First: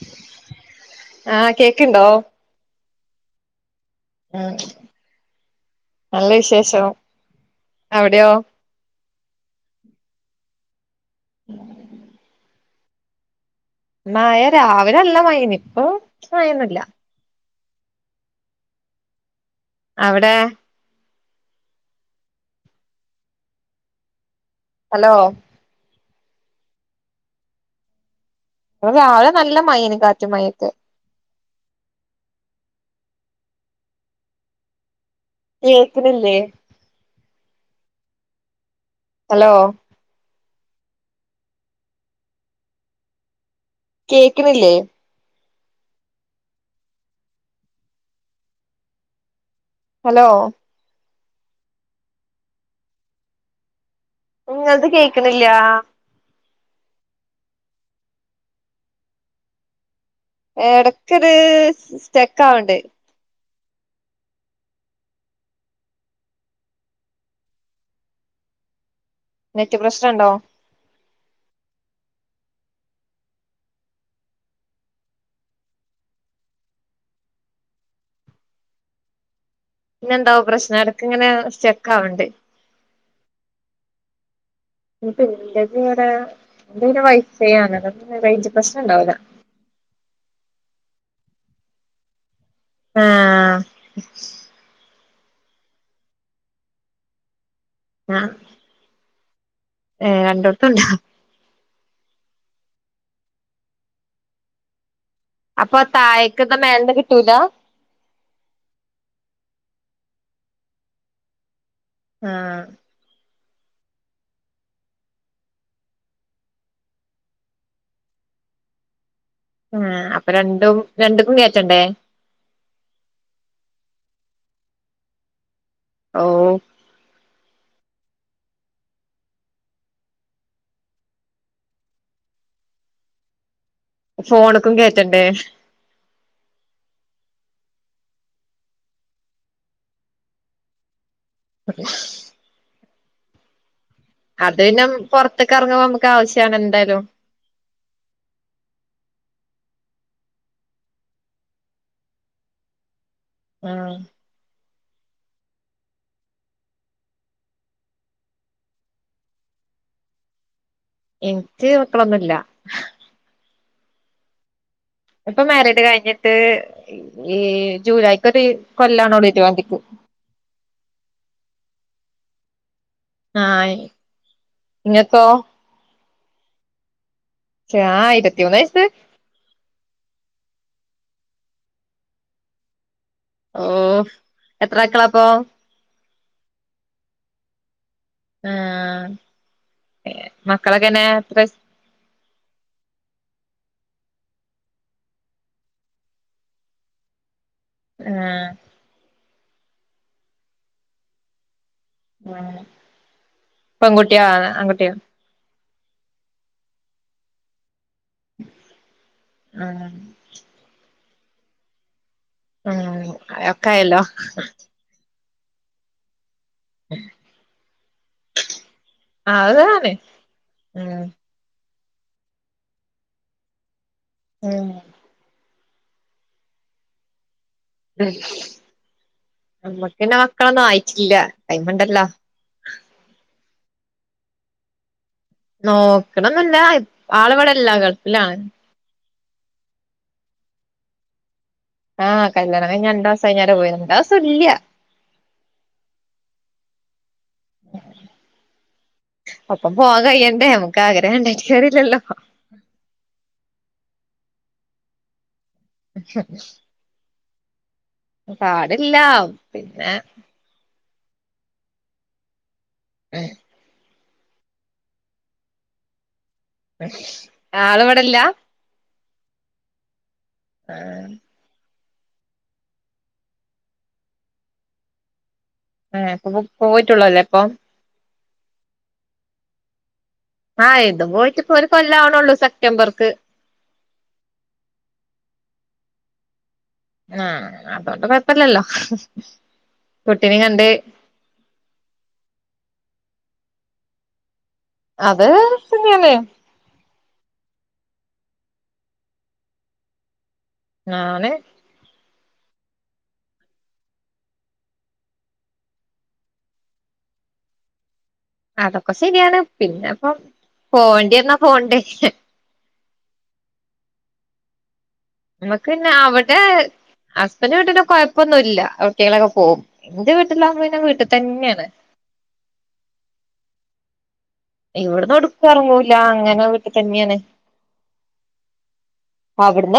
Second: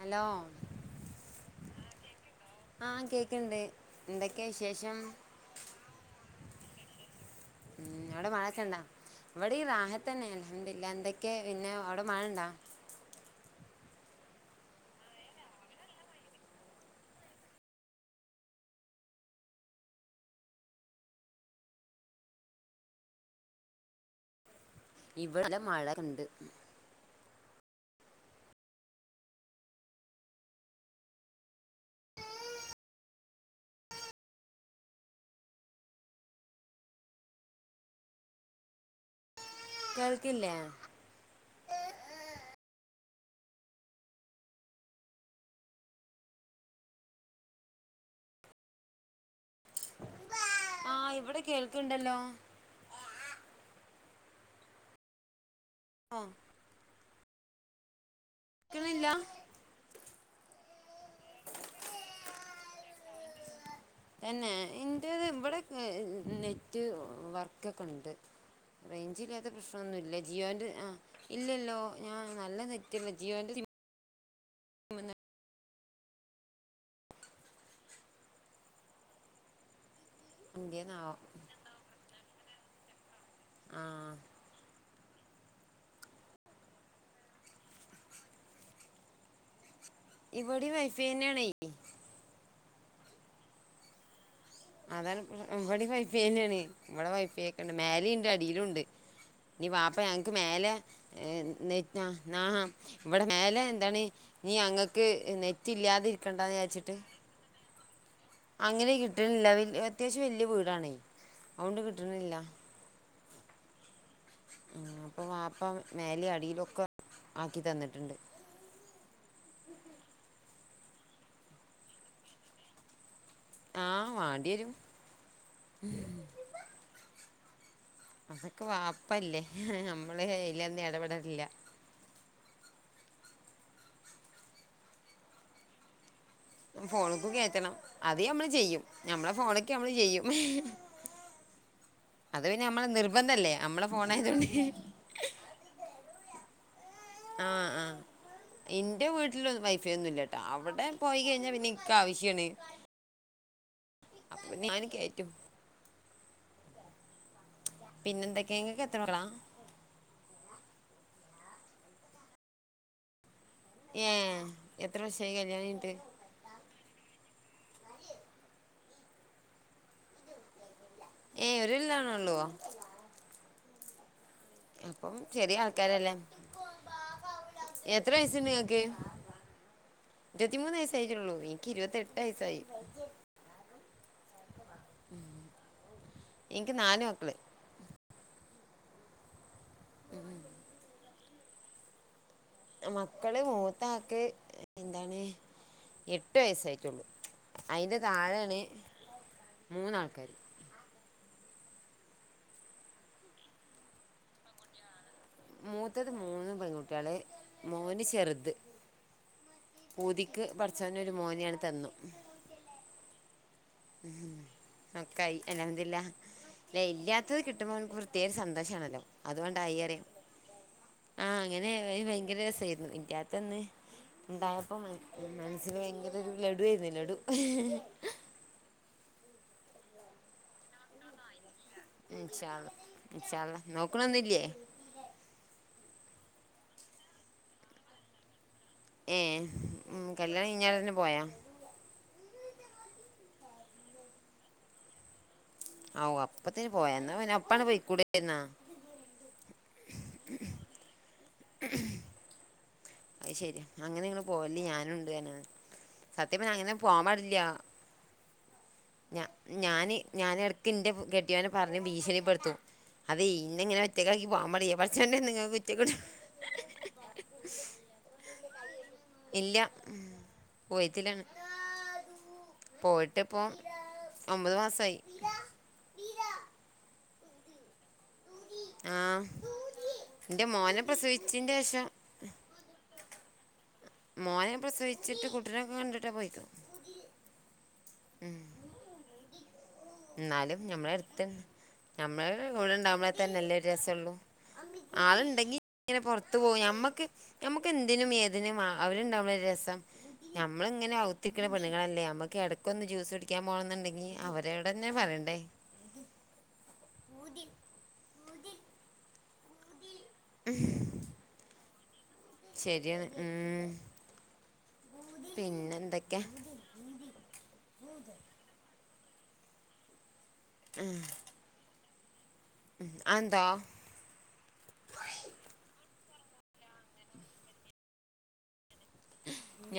Hello ആഹ് cake ഇണ്ടോ? ആഹ് കേക്ക് ഇണ്ട്. എന്തൊക്കെ ഉം വിശേഷം? നല്ല വിശേഷം [inaudible] ഉം അവിടെയോ അയുടെ മഴ ഒക്കെ ഇണ്ടാ? ഇവെടിം റാഹത്തെന്നെ ആണ് അൽഹംദുലില്ലാഹ്. എന്തൊക്കെ പിന്നെ അയുടെ മഴ ഇണ്ടാ? മഴ രാവിലെ നല്ല മഴെനി ഇപ്പോ മഴ ഒന്നും ഇല്ല അവ്ടെ ഹലോ ഇവെടെ നല്ല മഴ ഒക്കെ ഇണ്ട്. ഇവെടെ രാവിലെ നല്ല മഴ എയ്നി കാറ്റും മഴെ ഒക്കെ കേക്ക്ണ് ഇല്ലെ? ഹലോ കേൾക്ക് ഇല്ലെ? കേക്ക്‌ണ് ഇല്ലെ? ഹലോ ആഹ് ഇവ്ടെ കേൾക്ക് ഇണ്ടല്ലോ? ഇങ്ങെൾത് കേക്ക്ണ് ഇല്ലാ അഹ് ക്ക്ണ് ഇല്ലാ? എടെക്ക് ഒരു സ്റ്റെക്കാവ് ഇണ്ട്. തെന്നെ ഇന്റെത് ഇവെടെ ഒക്കെ ഹ് ഹ് നെറ്റ് വർക്കൊക്കെ ഇണ്ട് റേയ്ഞ്ച് ഇല്ലാത്ത നെറ്റ് പ്രശ്നൊന്നും ഇല്ല പ്രശ്നണ്ടോ ജിയോന്റെ ആഹ് ഇല്ലല്ലോ ഞാൻ നല്ല നെറ്റ് ഇണ്ട് ജിയോന്റെ സിമ്മ് ഇ പിന്നെ എന്താവോ പ്രശ്നം? എടെക്ക്‌ എന്ത്യേന്നാവോ ഇങ്ങനെ സ്റ്റെക്ക് ആവ്ണ്ട് ആഹ് ഇഞ്ഞ് ഇപ്പം ഇന്റെത് ഇവെടെ ഇന്റെയ് പിന്നെ വൈഫൈ ആണല്ലോ അപ്പ പിന്നെ റേയ്ഞ്ച് പ്രശ്നം ഇണ്ടാവൂലാ. ഇവെടിം വൈഫൈ എന്നെ ആണെയ് ആഹ് അതാണ് ഇവെടിം വൈഫൈ എന്നെ ആണെയ് ഇവെടെ വൈഫൈ ആക്കി ണ്ട് മേലേ ഇന്റെ ആഹ് അടിയിലുണ്ട് ഇനി വാപ്പ ഏഹ് ഞങ്ങ്ക്ക് രണ്ടോട്ത്തും മേലെ ഇണ്ട് നെറ്റ് നാ ഇവിടെ മേലെ എന്താണ് നീ അങ്ങ ക്ക് നെറ്റ് അപ്പൊ താഴേക്ക്ത്തെ ഇല്ലാതിരിക്കണ്ടാന്ന് മേലന്ന് ചാരിച്ചിട്ട് കിട്ടൂല അങ്ങനെ കിട്ടണില്ല അത്യാവശ്യം വല്യ വീടാണേ അതൊണ്ട് കിട്ടണില്ല ആഹ് [inaudible] ഉം പ്പ വാപ്പ മേലെ അടിയിലൊക്കെ ആക്കി തന്നിട്ടുണ്ട് ആഹ് അപ്പൊ രണ്ടും രണ്ട്ക്കും കേറ്റണ്ടേ? ആഹ് വാണ്ടെരും [inaudible] ഓ അതൊക്കെ വാപ്പല്ലേ നമ്മള് അയ്ലന്നും ഇടപെടലില്ല ഫോണ്ക്കും കേറ്റണ്ടേ? ഫോണ്ക്ക് കേറ്റണം അത് മ്മള് ചെയ്യും ഞമ്മളെ ഫോണ്ക്ക്‌ മ്മള് ചെയ്യും [inaudible] അത് പിന്നെ മ്മളെ നിർബന്ധല്ലേ നമ്മളെ ഫോണിത് അത് പിന്നെ പുറത്തൊക്കിറങ്ങുമ്പോ നമുക്കവശ്യണ് എന്തായാലും ആഹ് ആഹ് ന്റെ വീട്ടില് വൈഫൈ ഒന്നുംല്ലട്ട അവിടെ പോയി കഴിഞ്ഞാ പിന്നെ ഇനിക്കവശ്യണ് ഉം അപ്പൊ ഞാന് കേറ്റും പിന്നെന്തൊക്കെയങ്ക എത്രക്കള ഇൻക്ക് മക്കളൊന്നുല്ല ഏഹ് ഇപ്പൊ മരേഡ് കഴിഞ്ഞിട്ട് ഈ ജൂലൈക്കൊര് കൊല്ലാണോ ഇരുവന്തിക്ക്. ഏയ് ഒരല്ലാണോള്ളോ. ആഹ്. അപ്പം ഇങ്ങക്കോ ചെറിയ ആൾക്കാരല്ലേ. എത്ര ആഹ് ഇരുപത്തിമൂന്ന് വയസ്ണ്ട്ങ്ങക്ക്. വയസ്സ് ഇരുപത്തിമൂന്ന് വയസ്സായിറ്റൊള്ളൂ ഇനിക്ക് ഇരുപത്തി എട്ട് വയസ്സായി. ഓഹ് എത്ര അക്കളാപ്പൊ? ഇനിക്ക് നാല് മക്കള്. ആഹ് മക്കളൊക്കെന്നെ എത്രയസ് മക്കള് മൂത്താക്ക് എന്താണ് എട്ട് വയസായിറ്റൊള്ളു. അയിന്റെ ആഹ് താഴേണ് മൂന്നാൾക്കാര്. ഉം പെണ്കുട്യോ ആ ആകുട്ടിയ മൂത്തത് മൂന്ന് പെൺകുട്ട്യാ മോന് ചെറുത് ആഹ് ഊതിക്ക് പഠിച്ചന ഒരു മോനിയാണ് തന്നു ആഹ്. ഒക്കായി അൽഹംദുലില്ലാഹ്. അതെ ഇല്ലാത്തത് കിട്ടുമ്പോ മക്ക്ര് പ്ത്യേക സന്തോഷാണല്ലോ അതുകൊണ്ടാ അതാണ് എറേം ഉം ആഹ്. ഇങ്ങനെ വയങ്കരസയിരുന്നു ഇല്യതൊന്ന് ഉം ഇണ്ടായപ്പോ മന മനസ്സില് വയൻ ലഡയിന്നു ലഡു. നമ്മക്കിന്നെ മക്കളൊന്നായിട്ടില്ല ടൈമ്ണ്ടല്ലോ. ൻശാഅല്ലാഹ്‌ ഇൻശാഅല്ലാഹ്‌ നോക്ണൊന്നുല്യേ? നോക്കണന്നില്ല ആളവടെല്ലാ ഗൾഫി ലാണ്. ഏഹ് ഉം കല്യാണഴഞ്ഞാ തന്നെ പോയാ? ആഹ് കല്യാണ കഴിഞ്ഞണ്ടാസഴിഞ്ഞലേ പോയെ രണ്ടാസോല്യ. ഓ അപ്പത്തേന് പോയ ഇന്നാ ന്നെ ഒപ്പണ് പെയ്ക്കൂടെരുന്ന? ഒപ്പം പോവാൻ കഴിയണ്ടേ അമുക്ക് ആഗ്രഹണ്ടായിട്ട് കാര്യേല്ലല്ലോ. അയ് ശരി അങ്ങനെങ്ങള് പോവല്ലിം ഞാനുണ്ട്ന്നറഞാതി സത്യപ്പന് അങ്ങനെ പോവാൻ പാടില്ല. പാടില്ല. ഞ പിന്നെ ഞാന് ഞാനടക്ക് ഇന്റെ കെട്യോനെ പറഞ് ഭീഷണിപ്പെടുത്തും അത് യ്യി ഇന്നെങ്ങനെ ഒറ്റക്കാക്കി പോവാൻ പാടില്ലേയ് പാടിച്ചോണ്ടാട്ന്ന് ങേക്ക് റ്റം കിട്ടു ആളവടെല്ല. ഇല്യ ഉം ആഹ് കുവൈത്തിലാണ്. പോയിട്പ്പോ. ഒമ്പത് മാസായി. ഏഹ് പോയി പോയിടട്ടൊള്ളൂ അല്ലേ ഇപ്പൊ. ആഹ്. എൻ്റെ മോനെ ആഹ് ഇതും പോയിട്ടിപ്പ പ്രസവിച്ചതിൻ്റെ ഒരു ശേഷം കൊല്ലാവണള്ളൂ സെപ്റ്റംബർക്ക്. മോനെ പ്രസവിച്ചിട്ട് കുട്ടിനെൊക്കെ കണ്ടിട്ടാ പോയിക്കിണ്. ആഹ് അപ്പോ പ്പൊ കൊയപ്പേല്യല്ലോ. ഇന്നാലും ഞമ്മളടുത്ത് ഞമ്മഎ കൂഴെണ്ടാവുമ്പതന്നെല്ലേ രസള്ളു. അത് ആള്ണ്ടെങ്കി ഇങ്ങനെ തന്നെയാണ് പൊറത്തു പോവും ഞമ്മക്ക്. ഞമ്മക്ക് എന്തിനും ഏതിനും അവരുണ്ടാവുള്ള രസം ഞമ്മള് ങ്ങനെ അവഔത്തി ആണ് ണ്ങ്ങളല്ലേ അമ്മക്ക് എടക്കൊന്ന് ജ്യൂസ്ടിക്കാൻ പോണന്ന്ണ്ടെങ്കി അവരോടെന്നെ പറയണ്ടേ. അതൊക്കെ ശര്യാണ് പിന്നെപ്പൊ പോണ്ടയെന്നാ പോണ്ടേ. ശര്യാണ് ഉം. നമുക്ക്ന്നെ പിന്നെന്തൊക്കെ അവടെ. ഹസ്ബൻഡ് വീട്ടില് കൊയപ്പൊന്നുല്ല കുട്ടികളൊക്കെ പോവും എന്റെ വീട്ടിലാവക്പോഴഞ്ഞ വീട്ടിൽ തന്നെയാണ് അഎന്താ? ഇവിടന്ന്ടുക്കും ഒറങ്ങുല അങ്ങനെ വീട്ടിതന്നെണ്.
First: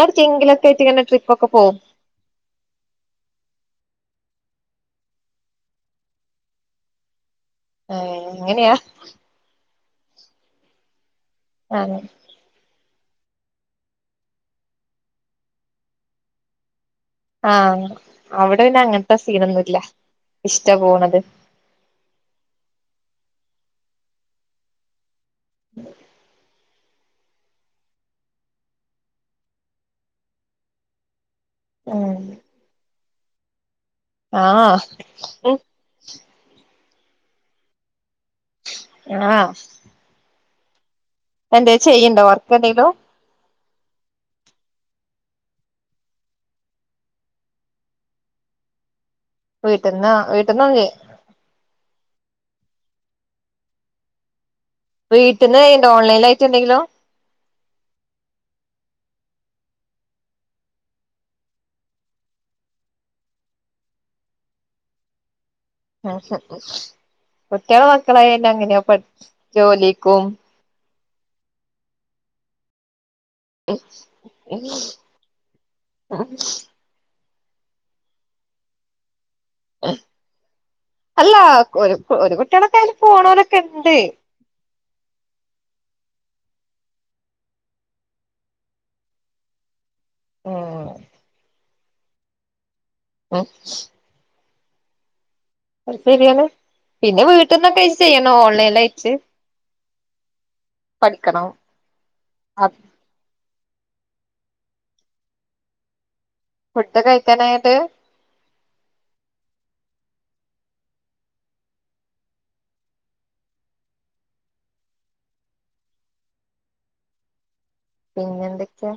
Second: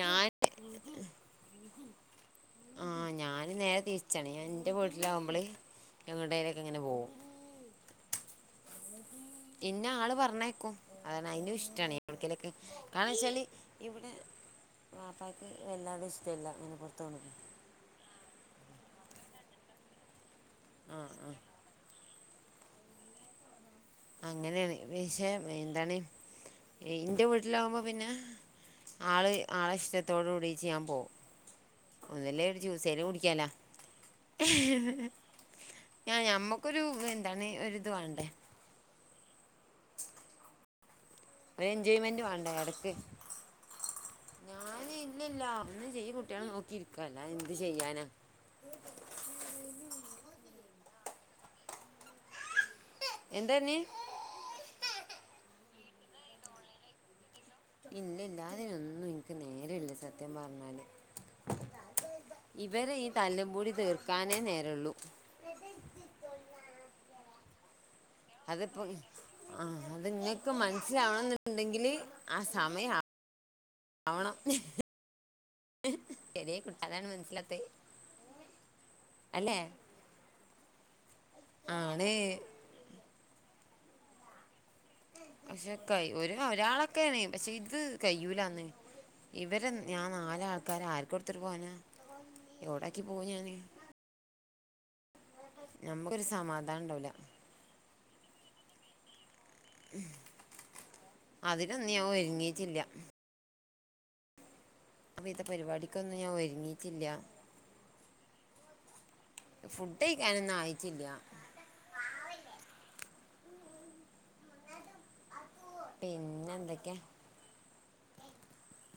ഞാൻ ട്രിപ്പൊക്കെ പോവും. ആഹ് ഞൻ നേരെ തിരിച്ചാണ് ഞാൻ എന്റെ വീട്ടില ആകുമ്പോള് ഞങ്ങളടേലേക്ക ഇങ്ങനെ പോകും ഏ അങ്ങനെയാ പിന്നെ ആള് പറഞ്ഞേക്കും അതാണ് അതിൻറെ ഇഷ്ടമാണ് ആണ് ിക്കലൊക്കെ കാരണ വെച്ചാല് ഇവിടെ വാപ്പക്ക് വല്ലാടെും ഇഷ്ട്ടല്ല ഇങ്ങനെ പുറത്തുണ ആഹ അവിടെ പിന്നെ അങ്ങനത്തെ സീനൊന്നുമല്ല ഇഷ്ട ആ പോണത് ആ അങ്ങനെയാണ് പക്ഷെ എന്താണ് എന്റെ വീട്ടിലാകുമ്പോ പിന്നെ ആള് ആളെ ഇഷ്ടത്തോടു കൂടി ചെയ്യാൻ പോകും ഉം ഒന്നല്ല ഒരു ജ്യൂസേന കുടിക്കാലാ ആഹ് ഉം ഞ ഞമ്മക്കൊരുപ എന്താണ് ഒരിത് വേണ്ടേ ആഹ [unintelligible] ഇപ്പ ഒരു എന്ത ചെയ്യണ്ടോ എൻജോയ്മെന്റ് വർക്ക് എന്തെിലോ ഞാന് ഇല്ലില്ല അന്ന് ചെയ്യ കുട്ടികള് നോക്കിയിരിക്കല്ല എന്ത് ചെയ്യാന് വീട്ടിൽന്ന് വീട്ടന്നേ എന്ത്പറഞ്ഞി വീട്ടിന്ന്റെ ഓൺലൈൻ ആട്ട് എന്തെങ്കിലോ ഇല്ല ഇല്ലാതിൊന്നും ഇനിക്ക് നേരല്ല സത്യം പറഞ്ഞല് ഇവരെ ഈ തല്ലപൂടി തീര്ക്കാനേ നേരുള്ളൂ കുട്ടികളെ മക്കളായല്ലാം അങ്ങനെയ അതിപ്പോ ആ അത് ജോലിക്കും നിങ്ങൾക്ക് മനസ്സിലാവണം എന്നുണ്ടെങ്കിൽ ആ സമയം ആവണം ഉ ചെറിയ കുട്ടതാണ് മനസ്സിലാത്തത് അല്ലേ അല്ല ഒരു ആണ് ഒരു കുട്ടിയുടെൊക്കെ പോണവനൊക്കെ ഉണ്ട് പക്ഷെ ക ഒ ഒരാളൊക്കെയണ പക്ഷെ ഇത് കഴൂല അന്ന് ഇവരെ ഞാൻ നാല് ആൾക്കാര ഉം ആർക്ക്‌ കൊടുത്തിട്ട് പോനാ എവിടാക്കി പോവും ഉം ഞാന് നമുക്കൊരു ശരിയാണ് സമാധാനം ഉണ്ടാവില്ല പിന്നെ വീട്ടിൽന്നൊക്കെഴച്ച് ചെയ്യണ ഓൺലൈനൽ അയച്ച് അതിലൊന്നും ഞാൻ ഒരുങ്ങിട്ടില്ല അപ്പൊ ഇത പരിപാടിക്കൊന്നും ഞാൻ ഫുഡ് ഒരുങ്ങീട്ടില്ല കഴിക്കാനായിട്ട് ഫുഡ് കഴിക്കാനൊന്നും ആയിച്ചില്ല പിന്നെ എന്തക്കെയാ? പിന്നെ എന്തൊക്കെയാ?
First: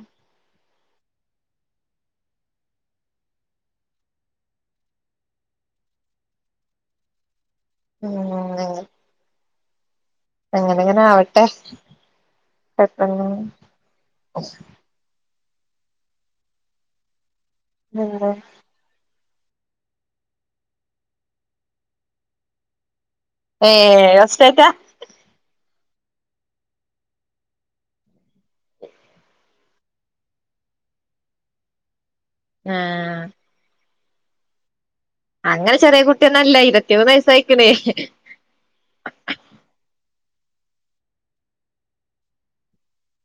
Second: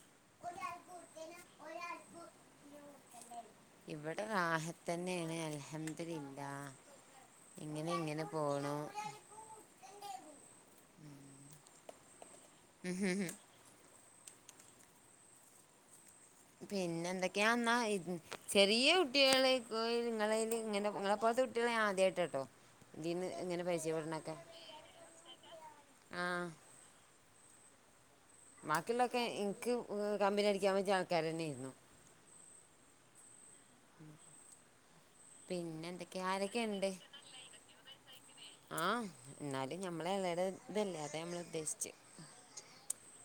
ഇവിടെ വാഹ തന്നെയാണ് അൽഹംദിലില്ല. ഇങ്ങനെ ഇങ്ങനെ പോണു. എങ്ങനങ്ങനെ ആവട്ടെ പെട്ടന്ന് പിന്നെ എന്തൊക്കെയാ ഇന്നാ [unintelligible] ചെറിയ കുട്ടികളെ [unintelligible] നിങ്ങളെല് ഇങ്ങനെ ഇങ്ങളപ്പോലത്തെ കുട്ടികളെ ആദ്യായിട്ടട്ടോ. ഇതീന്ന് എങ്ങനെ ഏ പരിചയപ്പെടണൊക്കെ, ഫസ്റ്റ്റ്റാ ആഹ് ബാക്കിയുള്ളൊക്കെ എനിക്ക് കമ്പനി അടിക്കാൻ പറ്റിയ ആൾക്കാര് തന്നെ ആയിരുന്നു. ആഹ് മ് അങ്ങനെ ചെറിയ കുട്ടിയൊന്നല്ല ഇരുപത്തിമൂന്ന് വയസ്സായിക്കണ്. ആഹ് എന്നാലും ഞമ്മളെ [unintelligible] ഇതല്ലേ അതെ നമ്മള ഉദ്ദേശിച്ച്.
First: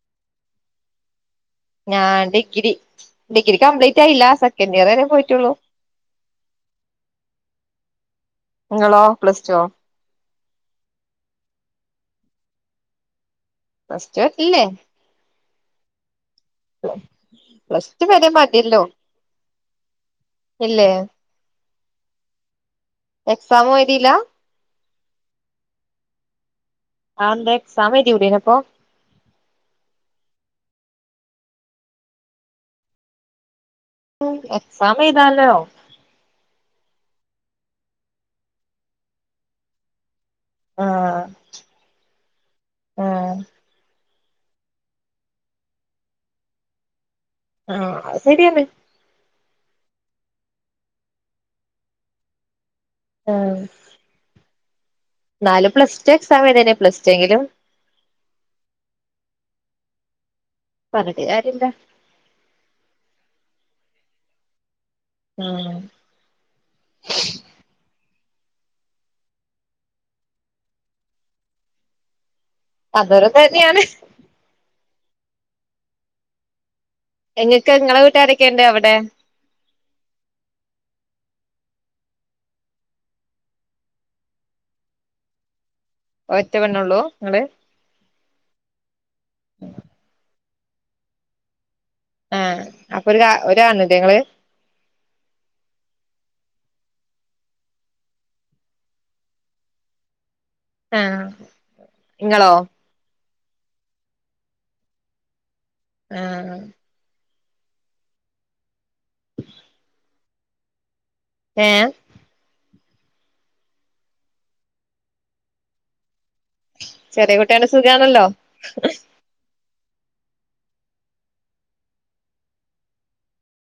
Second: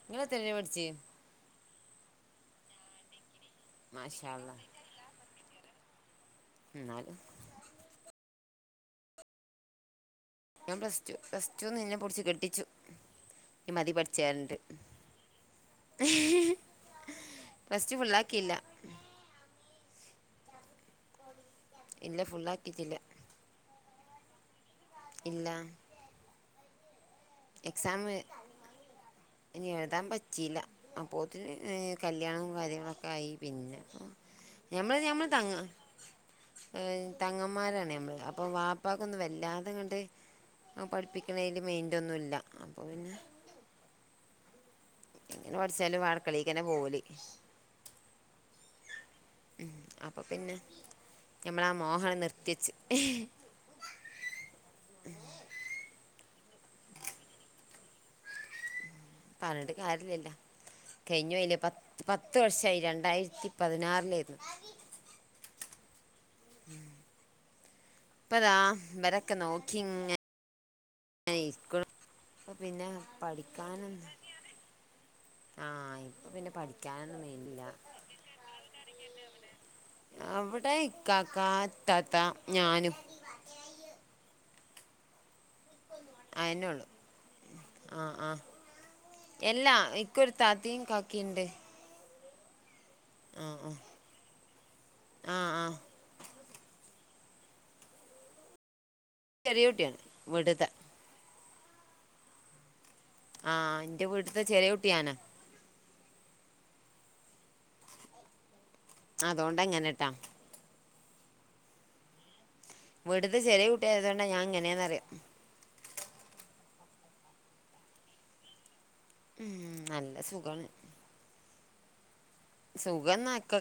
നിങ്ങള് എത്ര വരെ പഠിച്ച് ഞാൻ ഡിഗ്രി, ഡിഗ്രി കംപ്ലീറ്റ് ആയില്ല, മാഷാല്ല സെക്കൻഡ് ഇയർ വരെ പോയിട്ടുള്ളൂ. എന്നാല് ഇങ്ങളോ പ്ലസ് ടുവോ? ഞാൻ പ്ലസ് ടു, പ്ലസ് ടുന്ന് ഇന്നെ പൊടിച്ചു കെട്ടിച്ചു. നീ മതി പ്ലസ് ടു പഠിച്ചെ പറഞ്ഞിട്ട്. ഇല്ലേ പ്ല പ്ലസ് ടു വരെ മതില്ലോ ഇല്ലേ. ഇല്ല ഫുൾ ആക്കിട്ടില്ല. എക്സാമും എഴുതില്ല. ഇല്ല. ആന്ത എക്സാം എയ്തി കൂടെനോ ഇപ്പോ. ഇനി എഴുതാൻ പറ്റില്ല, അപ്പോത്തിന് ഏ കല്യാണം കാര്യങ്ങളൊക്കെ ആയി. പിന്നെ എക്സാം ഞമ്മള് ഞമ്മള് എഴുതാലോ തങ്ങ ഏഹ് തങ്ങമ്മാരാണ് ഞമ്മള് അപ്പ വാപ്പക്കൊന്നും വല്ലാതങ്ങട്ട് ആ ആഹ് പഠിപ്പിക്കണേല് മെയിന്റ് ഒന്നുല്ല, അപ്പോ പിന്നെ ആഹ് എങ്ങനെ പഠിച്ചാലും [unintelligible] പോവല്. ആഹ് അത് ശരിയാണ്. മ് അപ്പ പിന്നെ ഞമ്മളാ മോഹണ്ട് നിർത്തി വെച്ച്. ആഹ് ന്നാലും പ്ലസ് ടു എക്സാം എയ്തേനി പ്ലസ് ടു എങ്കിലും പറഞ്ഞിട്ട് കാര്യല്ലല്ലോ പറഞ്ഞിട്ട് കയിഞ്ഞു പോയില്ലെ കാര്യമില്ല പത് പത്ത് വർഷായി രണ്ടായിരത്തി പതിനാറിലായിരുന്നു. ആഹ് മ് ഇപ്പതാ ഇവരെ ഒക്കെ നോക്കി ഇങ്ങ നെ ഇരിക്കണ് പിന്നെ അതൊരു തന്നെയാണ് പഠിക്കാനെന്താ. ആഹ് ഇപ്പ പിന്നെ പഠിക്കാൻ ഒന് എങ്ങക്ക് എങ്ങളെ വീട്ടുകാരൊക്കെ ഇണ്ട് അവിടെ. അവിടെ ഇക്കാക്ക, ഇത്താത്ത, ഞാനും ഒറ്റ പെണ്ണോള്ളൂ ഇങ്ങള്? ആഹ് ആഹ് എല്ലാ എക്കൊരു താത്തയും കാക്കിംണ്ട്. ആഹ് അപ്പ ഒരു കാ ആ ഒരാണ് ലെ ഇങ്ങള്. ആ ആ ചെറിയ കുട്ടിയാണ് വീട്ട്ത്തെ. ആഹ് ഇങ്ങളോ? ആഹ് ഇന്റെ വീട്ട്ത്തെ ചെറിയ കുട്ടി ഞാനാ. ആഹ് അതോണ്ട ഇങ്ങനെട്ടാ. ഏ വീട്ട്ത്തെ ചെറിയേ കുട്ടിയായതോണ്ടാ ഞാൻ ഇങ്ങനെന്ന് പറിയാ ചെറിയേ കുട്ടി ആയോണ്ട് സുഖാണല്ലോ ഉം നല്ല സുഖാണ് സുഖം ന്നൊക്കെക-